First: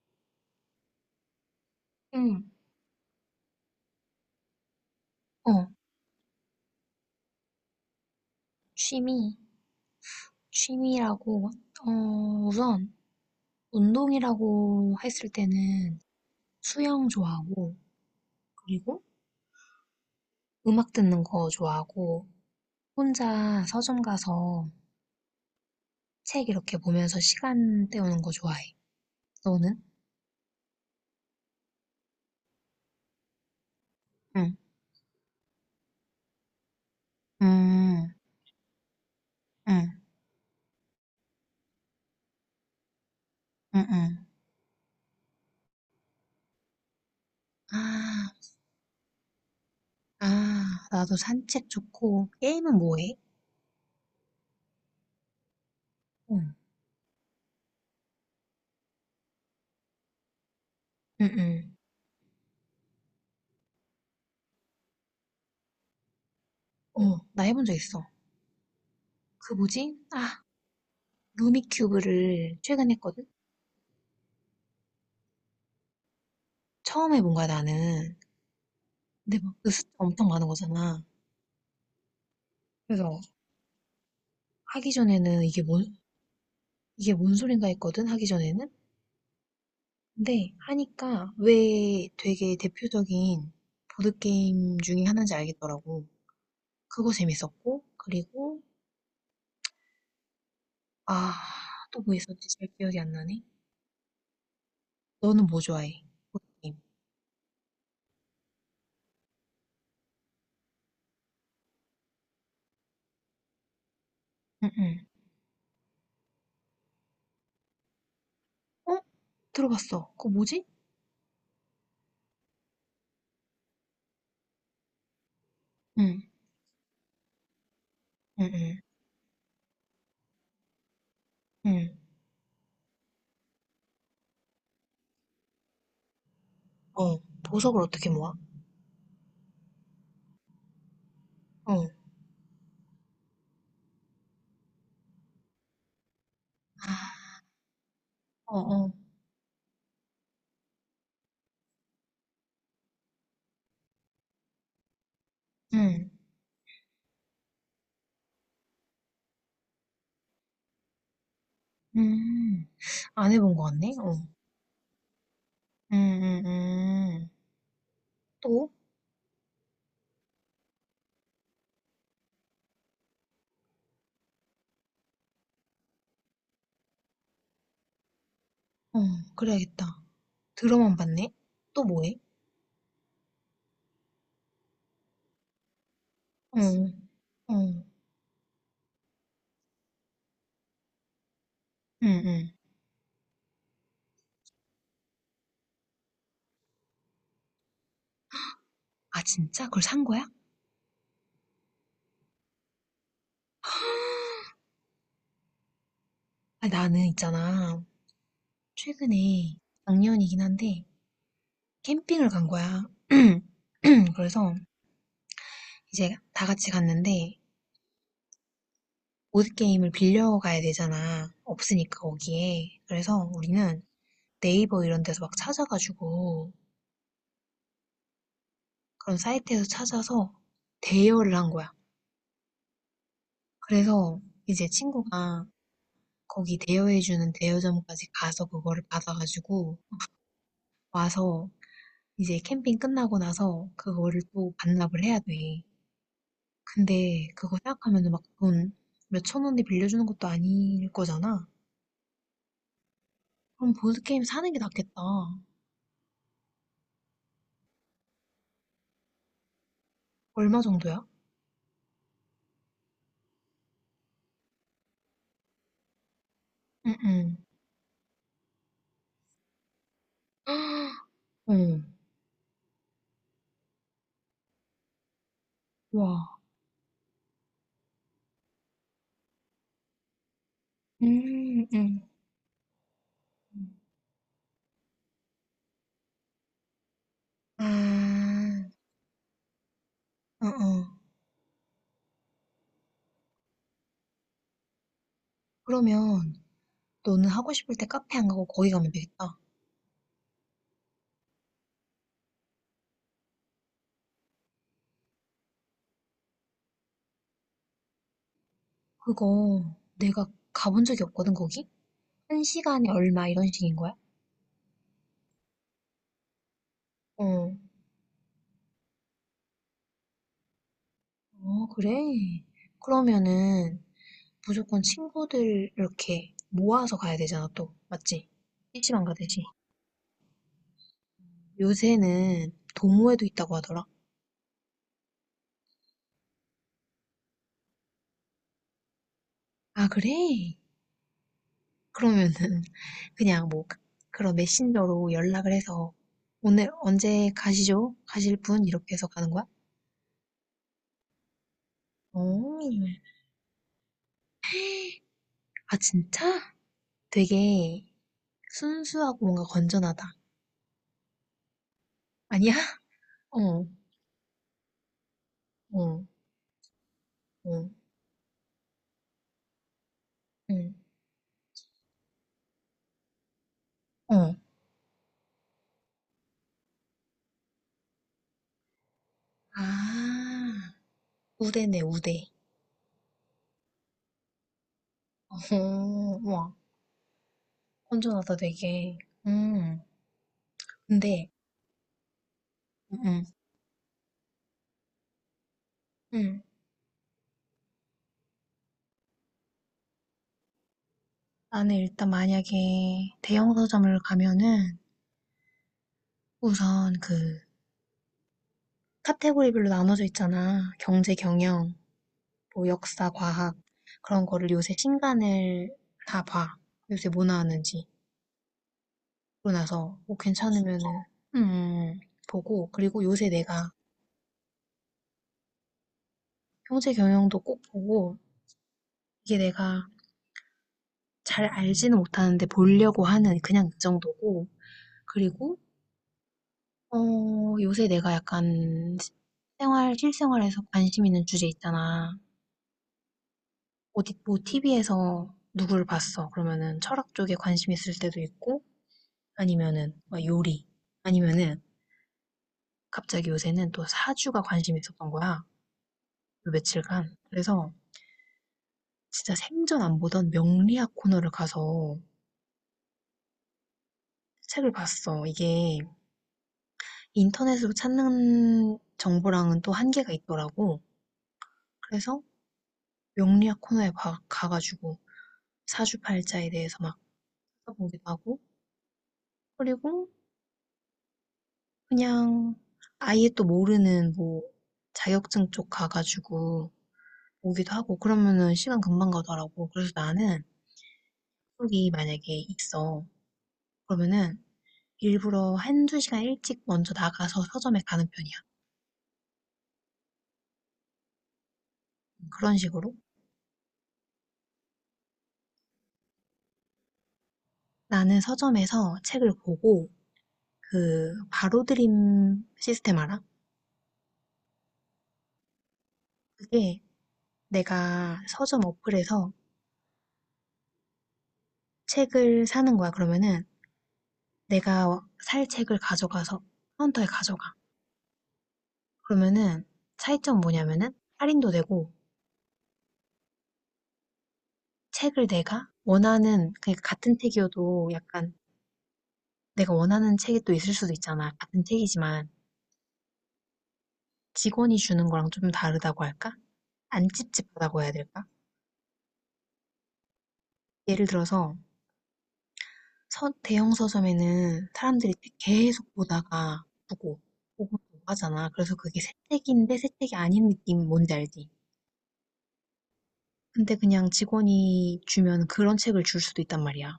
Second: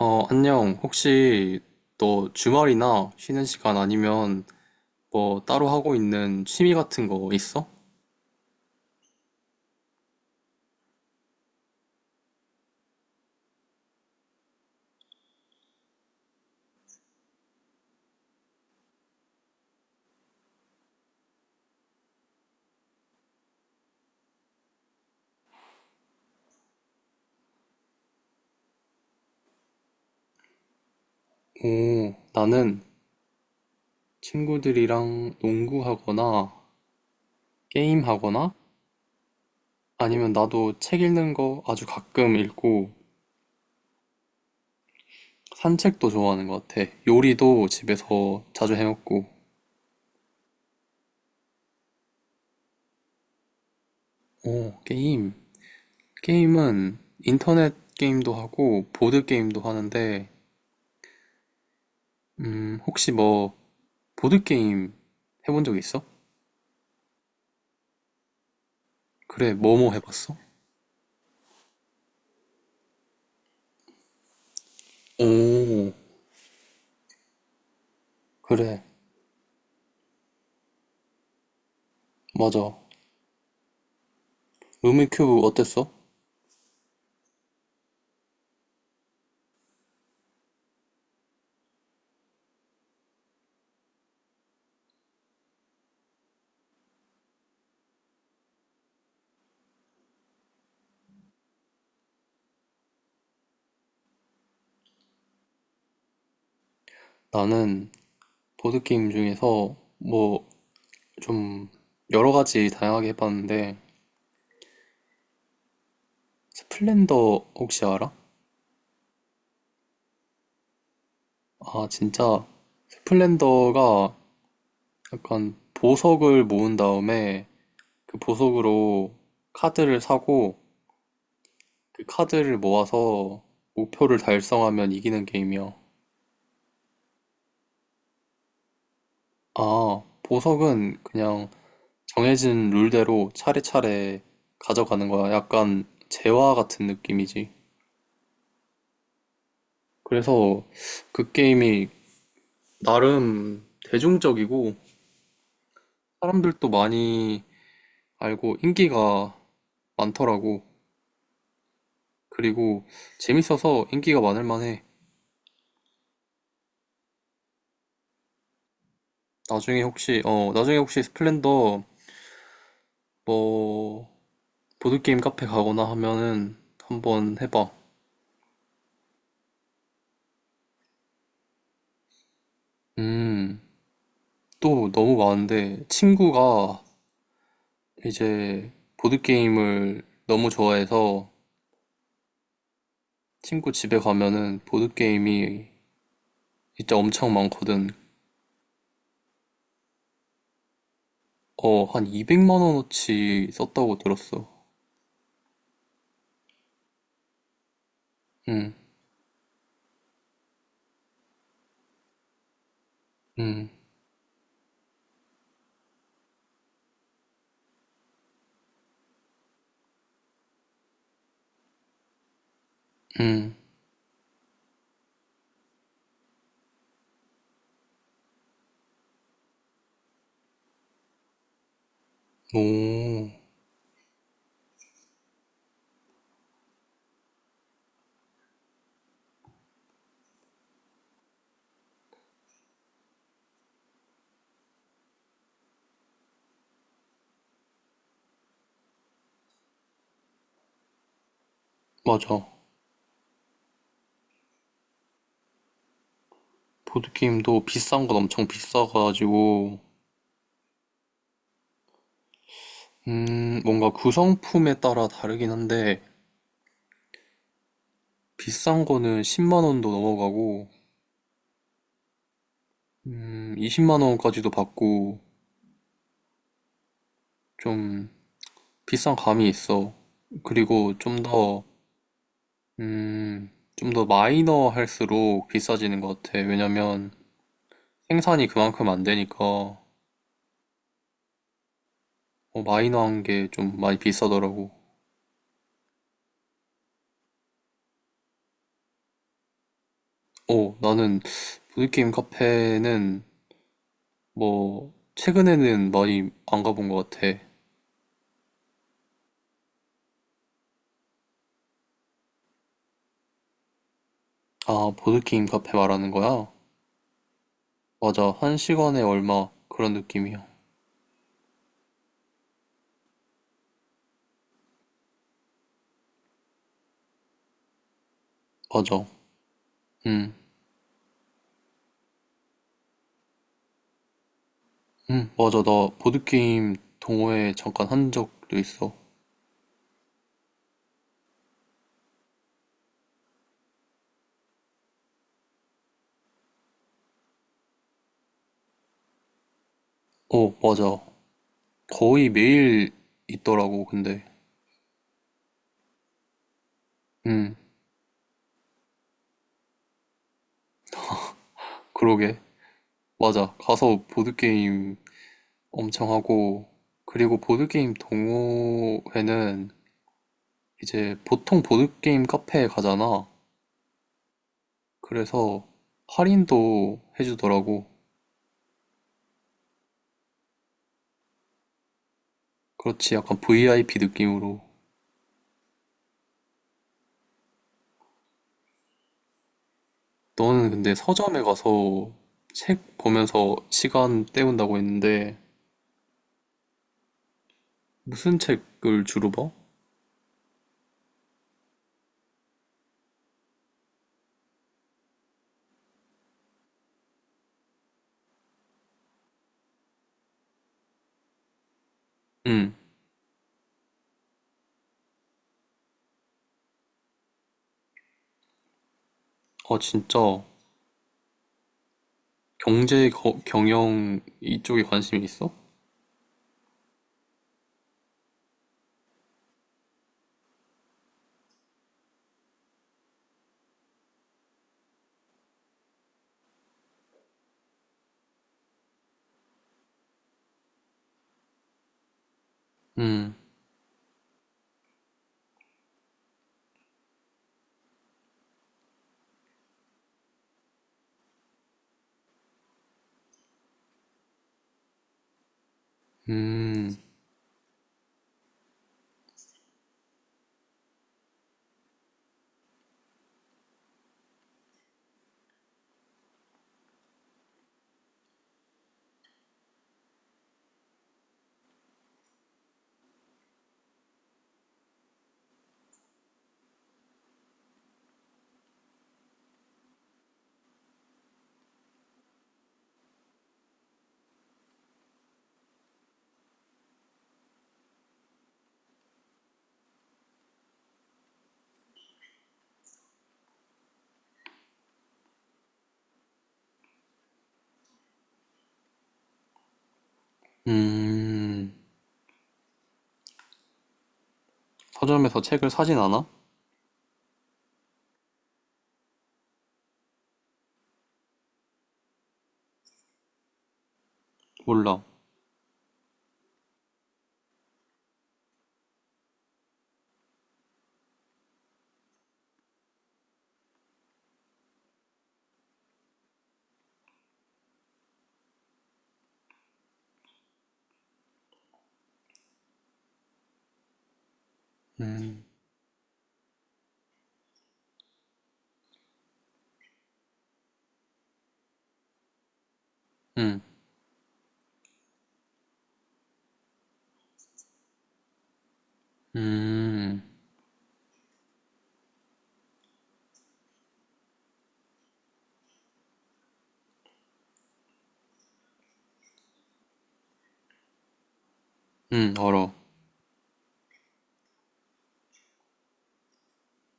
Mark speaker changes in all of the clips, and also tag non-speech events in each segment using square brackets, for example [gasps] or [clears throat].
Speaker 1: 어, 안녕. 혹시 너
Speaker 2: 응,
Speaker 1: 주말이나 쉬는 시간 아니면 뭐 따로
Speaker 2: 어,
Speaker 1: 하고 있는 취미 같은 거 있어?
Speaker 2: 취미, 취미라고, 어, 우선, 운동이라고 했을 때는 수영 좋아하고, 그리고 음악 듣는 거 좋아하고, 혼자 서점 가서 책 이렇게 보면서 시간 때우는 거 좋아해. 너는?
Speaker 1: 오, 나는
Speaker 2: 응,
Speaker 1: 친구들이랑 농구하거나
Speaker 2: 음,
Speaker 1: 게임하거나
Speaker 2: 응,
Speaker 1: 아니면 나도 책 읽는 거 아주 가끔 읽고
Speaker 2: 응, 응.
Speaker 1: 산책도 좋아하는 것 같아. 요리도
Speaker 2: 아,
Speaker 1: 집에서 자주 해먹고.
Speaker 2: 아, 나도 산책 좋고, 게임은 뭐 해?
Speaker 1: 오, 게임.
Speaker 2: 응,
Speaker 1: 게임은 인터넷 게임도 하고 보드 게임도 하는데,
Speaker 2: 응, 응.
Speaker 1: 혹시 뭐 보드 게임 해본 적 있어?
Speaker 2: 어, 나 해본 적 있어.
Speaker 1: 그래,
Speaker 2: 그
Speaker 1: 뭐뭐
Speaker 2: 뭐지?
Speaker 1: 해봤어?
Speaker 2: 아, 루미큐브를 최근에 했거든?
Speaker 1: 오,
Speaker 2: 처음 해본 거야 나는.
Speaker 1: 그래,
Speaker 2: 근데 막 그 숫자 엄청 많은 거잖아.
Speaker 1: 맞아.
Speaker 2: 그래서 하기
Speaker 1: 루미
Speaker 2: 전에는
Speaker 1: 큐브 어땠어?
Speaker 2: 이게 뭔 소린가 했거든 하기 전에는. 근데 하니까 왜 되게 대표적인 보드 게임 중에 하나인지 알겠더라고. 그거 재밌었고 그리고 아 또 뭐 있었지 잘 기억이 안 나네. 너는 뭐 좋아해? 보드 게임.
Speaker 1: 나는 보드게임 중에서 뭐 좀 여러 가지 다양하게 해봤는데,
Speaker 2: 응응.
Speaker 1: 스플렌더 혹시 알아?
Speaker 2: 어? 들어봤어. 그거 뭐지?
Speaker 1: 아, 진짜. 스플렌더가 약간
Speaker 2: 응.
Speaker 1: 보석을 모은 다음에 그
Speaker 2: 응응.
Speaker 1: 보석으로 카드를 사고
Speaker 2: 응. 응.
Speaker 1: 그 카드를 모아서 목표를 달성하면 이기는 게임이야.
Speaker 2: 어. 보석을 어떻게 모아?
Speaker 1: 아, 보석은 그냥
Speaker 2: 어.
Speaker 1: 정해진 룰대로 차례차례 가져가는 거야. 약간 재화 같은
Speaker 2: 아.
Speaker 1: 느낌이지.
Speaker 2: 어어.
Speaker 1: 그래서 그 게임이 나름 대중적이고
Speaker 2: 응.
Speaker 1: 사람들도 많이 알고 인기가 많더라고.
Speaker 2: 음.
Speaker 1: 그리고
Speaker 2: 안 해본 것
Speaker 1: 재밌어서
Speaker 2: 같네.
Speaker 1: 인기가
Speaker 2: 어.
Speaker 1: 많을 만해.
Speaker 2: 음, 음, 음. 또?
Speaker 1: 나중에 혹시 스플렌더 뭐 보드게임 카페 가거나 하면은 한번 해봐.
Speaker 2: 어, 그래야겠다. 들어만 봤네. 또 뭐해?
Speaker 1: 음, 또 너무 많은데
Speaker 2: 어,
Speaker 1: 친구가
Speaker 2: 어,
Speaker 1: 이제 보드게임을 너무 좋아해서
Speaker 2: 응, 응.
Speaker 1: 친구 집에 가면은 보드게임이 진짜 엄청 많거든.
Speaker 2: 아, 진짜? 그걸 산 거야?
Speaker 1: 어, 한 200만 원어치 썼다고 들었어.
Speaker 2: 아, 나는 있잖아.
Speaker 1: 응,
Speaker 2: 최근에 작년이긴 한데 캠핑을 간 거야.
Speaker 1: 응,
Speaker 2: [clears throat] 그래서 이제 다 같이 갔는데 보드게임을 빌려가야 되잖아. 없으니까 거기에. 그래서
Speaker 1: 응.
Speaker 2: 우리는 네이버 이런 데서 막 찾아가지고 그런 사이트에서 찾아서 대여를 한 거야.
Speaker 1: 오,
Speaker 2: 그래서 이제 친구가 거기 대여해주는 대여점까지 가서 그거를 받아가지고 와서 이제 캠핑 끝나고 나서 그거를 또 반납을 해야 돼. 근데 그거 생각하면 막 돈 몇천 원에 빌려주는 것도 아닐 거잖아.
Speaker 1: 맞아.
Speaker 2: 그럼 보드게임 사는 게 낫겠다.
Speaker 1: 보드게임도 비싼 건 엄청 비싸가지고,
Speaker 2: 얼마 정도야?
Speaker 1: 뭔가 구성품에 따라 다르긴 한데,
Speaker 2: 응응.
Speaker 1: 비싼 거는 10만 원도 넘어가고,
Speaker 2: [gasps] 어
Speaker 1: 20만 원까지도 받고,
Speaker 2: 와.
Speaker 1: 좀 비싼 감이 있어. 그리고 좀더
Speaker 2: 음, 음.
Speaker 1: 음, 좀 더 마이너 할수록 비싸지는 것 같아. 왜냐면 생산이
Speaker 2: 아,
Speaker 1: 그만큼 안 되니까
Speaker 2: 어, 어.
Speaker 1: 마이너한 게 좀 많이 비싸더라고.
Speaker 2: 그러면 너는 하고 싶을 때 카페 안 가고 거기 가면 되겠다.
Speaker 1: 어, 나는 보드게임 카페는 뭐 최근에는 많이 안 가본 것 같아.
Speaker 2: 그거 내가 가본 적이 없거든, 거기? 한 시간에 얼마 이런 식인 거야?
Speaker 1: 아, 보드게임 카페 말하는 거야?
Speaker 2: 어.
Speaker 1: 맞아. 한 시간에 얼마 그런 느낌이야.
Speaker 2: 어, 그래? 그러면은 무조건 친구들 이렇게 모아서 가야 되잖아, 또. 맞지? 피시
Speaker 1: 맞아.
Speaker 2: 방 가듯이.
Speaker 1: 음,
Speaker 2: 요새는 도모에도 있다고 하더라.
Speaker 1: 맞아. 나 보드게임 동호회 잠깐 한 적도 있어.
Speaker 2: 아, 그래? 그러면은 그냥 뭐 그런 메신저로 연락을 해서 오늘 언제 가시죠? 가실 분? 이렇게 해서 가는 거야?
Speaker 1: 어, 맞아. 거의
Speaker 2: 어.
Speaker 1: 매일 있더라고, 근데.
Speaker 2: 아, 진짜?
Speaker 1: 음.
Speaker 2: 되게 순수하고 뭔가 건전하다.
Speaker 1: 그러게.
Speaker 2: 아니야? [laughs]
Speaker 1: 맞아.
Speaker 2: 어,
Speaker 1: 가서 보드게임
Speaker 2: 어,
Speaker 1: 엄청 하고, 그리고
Speaker 2: 어,
Speaker 1: 보드게임 동호회는
Speaker 2: 응,
Speaker 1: 이제 보통 보드게임 카페에 가잖아.
Speaker 2: 어.
Speaker 1: 그래서 할인도 해주더라고.
Speaker 2: 아, 우대네, 우대.
Speaker 1: 그렇지. 약간 VIP 느낌으로.
Speaker 2: 어, 와, 건전하다, 되게. 음,
Speaker 1: 너는 근데
Speaker 2: 근데,
Speaker 1: 서점에 가서 책
Speaker 2: 음,
Speaker 1: 보면서 시간 때운다고 했는데,
Speaker 2: 음.
Speaker 1: 무슨 책을 주로 봐?
Speaker 2: 나는 일단 만약에 대형 서점을 가면은 우선 그 카테고리별로 나눠져 있잖아. 경제, 경영, 뭐
Speaker 1: 응.
Speaker 2: 역사, 과학 그런 거를 요새 신간을 다 봐. 요새 뭐 나왔는지. 그러고
Speaker 1: 아,
Speaker 2: 나서 뭐
Speaker 1: 진짜.
Speaker 2: 괜찮으면은 음, 보고 그리고
Speaker 1: 경제,
Speaker 2: 요새 내가
Speaker 1: 경영 이쪽에 관심이 있어?
Speaker 2: 형제 경영도 꼭 보고 이게 내가 잘 알지는 못하는데 보려고 하는 그냥 그 정도고 그리고 어, 요새 내가 약간 생활 실생활에서 관심 있는 주제 있잖아.
Speaker 1: 음,
Speaker 2: 어디 뭐 TV에서 누구를 봤어. 그러면은 철학 쪽에 관심 있을 때도 있고 아니면은 막 요리 아니면은 갑자기 요새는 또 사주가 관심 있었던 거야. 요
Speaker 1: 음,
Speaker 2: 며칠간. 그래서 진짜 생전 안 보던 명리학 코너를 가서 책을 봤어. 이게 인터넷으로 찾는 정보랑은 또 한계가 있더라고. 그래서 명리학 코너에 가가지고 사주팔자에 대해서 막 찾아보기도 하고, 그리고 그냥 아예 또 모르는 뭐 자격증 쪽 가가지고 오기도 하고, 그러면은 시간 금방 가더라고. 그래서 나는 약속이 만약에 있어. 그러면은 일부러 한두 시간 일찍 먼저 나가서 서점에 가는 편이야.
Speaker 1: 음.
Speaker 2: 그런 식으로.
Speaker 1: 서점에서 책을 사진 않아?
Speaker 2: 나는 서점에서 책을 보고 그 바로 드림 시스템 알아?
Speaker 1: 몰라.
Speaker 2: 그게 내가 서점 어플에서 책을 사는 거야. 그러면은 내가 살 책을 가져가서 카운터에 가져가. 그러면은 차이점 뭐냐면은 할인도 되고 책을
Speaker 1: 음,
Speaker 2: 내가 원하는 그러니까 같은 책이어도 약간 내가 원하는 책이 또 있을 수도 있잖아. 같은 책이지만
Speaker 1: 음,
Speaker 2: 직원이 주는 거랑 좀 다르다고 할까? 안 찝찝하다고 해야 될까?
Speaker 1: 음,
Speaker 2: 예를 들어서 서 대형 서점에는 사람들이 계속 보다가 보고 보고 보고 하잖아. 그래서 그게 새책인데 새책이 아닌 느낌 뭔지 알지?
Speaker 1: 알아.
Speaker 2: 근데 그냥 직원이 주면 그런 책을 줄 수도 있단 말이야.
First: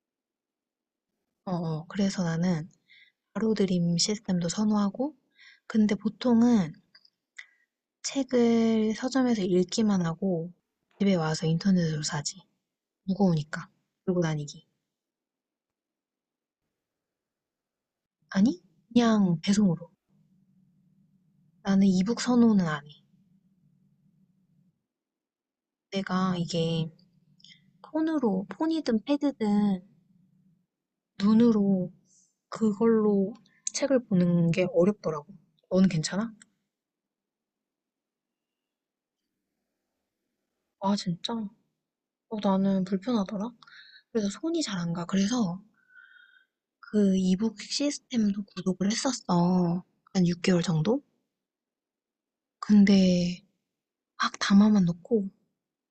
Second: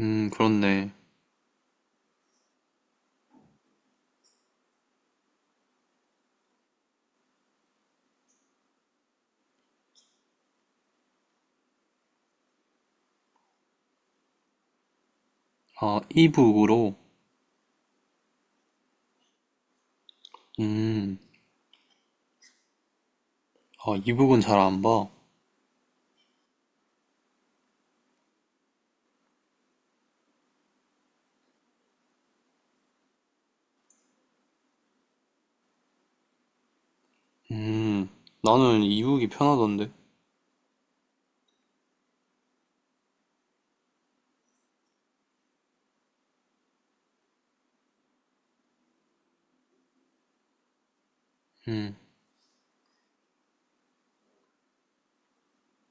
Speaker 1: 그렇네.
Speaker 2: 어어. 그래서 나는 바로드림 시스템도 선호하고, 근데 보통은 책을 서점에서 읽기만 하고 집에 와서 인터넷으로 사지. 무거우니까. 들고 다니기.
Speaker 1: 아, 이북으로?
Speaker 2: 아니? 그냥 배송으로.
Speaker 1: 음,
Speaker 2: 나는 이북 선호는 안 해.
Speaker 1: 아, 이북은 잘 안 봐.
Speaker 2: 내가 이게 폰으로, 폰이든 패드든 눈으로 그걸로 책을 보는 게 어렵더라고. 너는 괜찮아?
Speaker 1: 음, 나는 이북이 편하던데.
Speaker 2: 아, 진짜? 어, 나는 불편하더라. 그래서 손이 잘 안 가. 그래서 그 이북 시스템도 구독을 했었어. 한 6개월 정도?
Speaker 1: 음,
Speaker 2: 근데 막 담아만 놓고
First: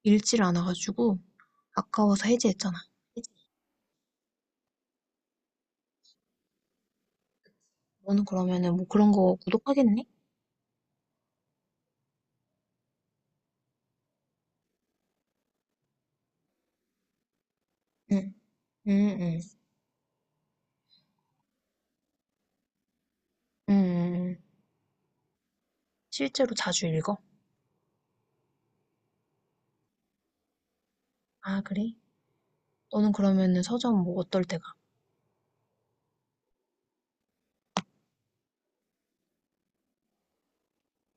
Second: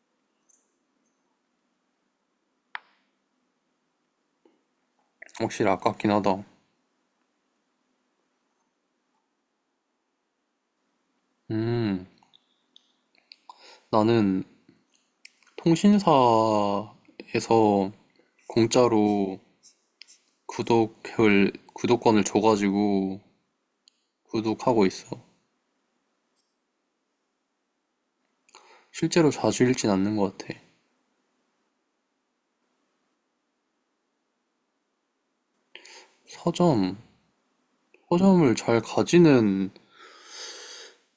Speaker 2: 읽지를 않아가지고 아까워서 해지했잖아.
Speaker 1: 확실히 아깝긴 하다.
Speaker 2: 너는 그러면은 뭐 그런 거 구독하겠니?
Speaker 1: 음, 나는 통신사에서
Speaker 2: 응, 응,
Speaker 1: 공짜로
Speaker 2: 응, 응.
Speaker 1: 구독권을 줘가지고
Speaker 2: 응, 응.
Speaker 1: 구독하고 있어.
Speaker 2: 실제로 자주 읽어?
Speaker 1: 실제로 자주 읽진 않는 것 같아.
Speaker 2: 아, 그래? 너는 그러면은 서점 뭐 어떨 때가?
Speaker 1: 서점, 서점을 잘 가지는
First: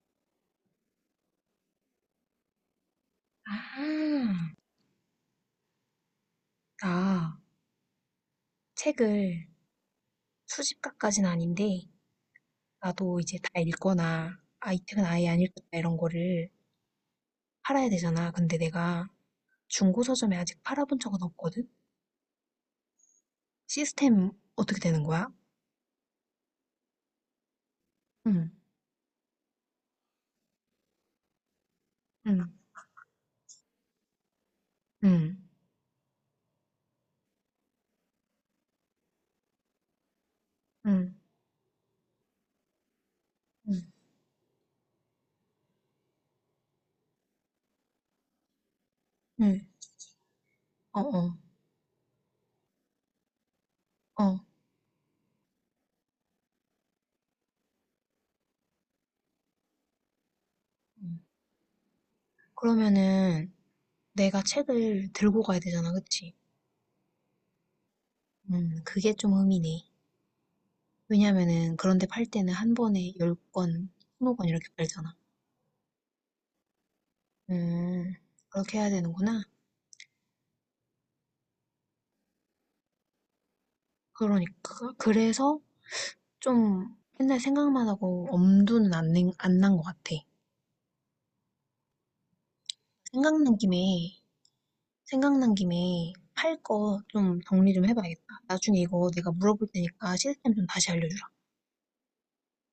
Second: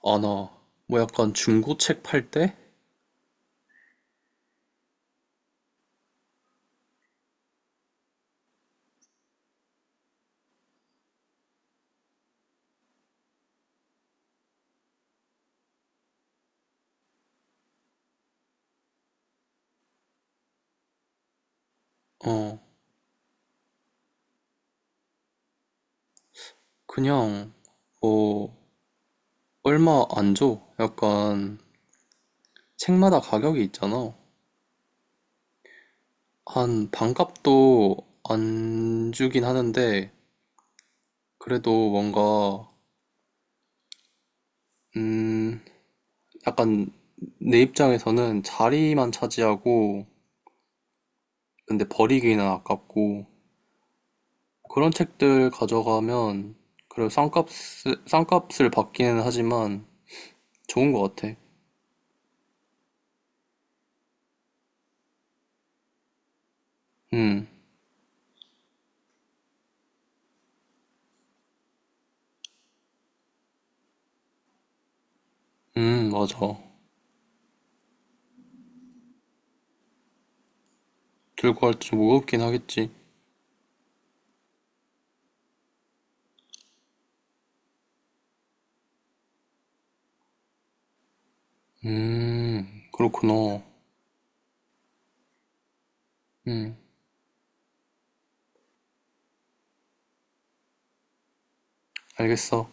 Speaker 1: 아, 나, 뭐 약간 중고 책 팔 때?
Speaker 2: 아, 나 책을 수집가까진 아닌데, 나도 이제 다 읽거나, 아, 이 책은 아예 안 읽겠다 이런 거를 팔아야 되잖아. 근데 내가 중고 서점에 아직 팔아본 적은 없거든?
Speaker 1: 어,
Speaker 2: 시스템 어떻게 되는 거야?
Speaker 1: 그냥,
Speaker 2: 응,
Speaker 1: 뭐, 얼마 안 줘. 약간,
Speaker 2: 응,
Speaker 1: 책마다 가격이 있잖아.
Speaker 2: 응,
Speaker 1: 한, 반값도 안 주긴 하는데,
Speaker 2: 응,
Speaker 1: 그래도 뭔가,
Speaker 2: 응,
Speaker 1: 음, 약간, 내 입장에서는 자리만
Speaker 2: 응,
Speaker 1: 차지하고,
Speaker 2: 어, 어,
Speaker 1: 근데 버리기는 아깝고,
Speaker 2: 어.
Speaker 1: 그런 책들 가져가면, 그래 싼값을 받기는 하지만, 좋은 것
Speaker 2: 음.
Speaker 1: 같아.
Speaker 2: 그러면은 내가 책을 들고 가야 되잖아, 그치?
Speaker 1: 음,
Speaker 2: 그게 좀 의미네. 왜냐면은 그런 데 팔 때는 한 번에 10 권, 20 권 이렇게 팔잖아.
Speaker 1: 맞아.
Speaker 2: 음. 그렇게 해야 되는구나.
Speaker 1: 들고 갈 때 좀 무겁긴 하겠지.
Speaker 2: 그러니까 그래서 좀 맨날 생각만 하고 엄두는 안 난 것 같아. 생각난
Speaker 1: 그렇구나.
Speaker 2: 김에 생각난 김에 팔
Speaker 1: 음,
Speaker 2: 거 좀 정리 좀 해 봐야겠다. 나중에 이거 내가 물어볼 테니까 시스템 좀 다시 알려주라.
Speaker 1: 알겠어.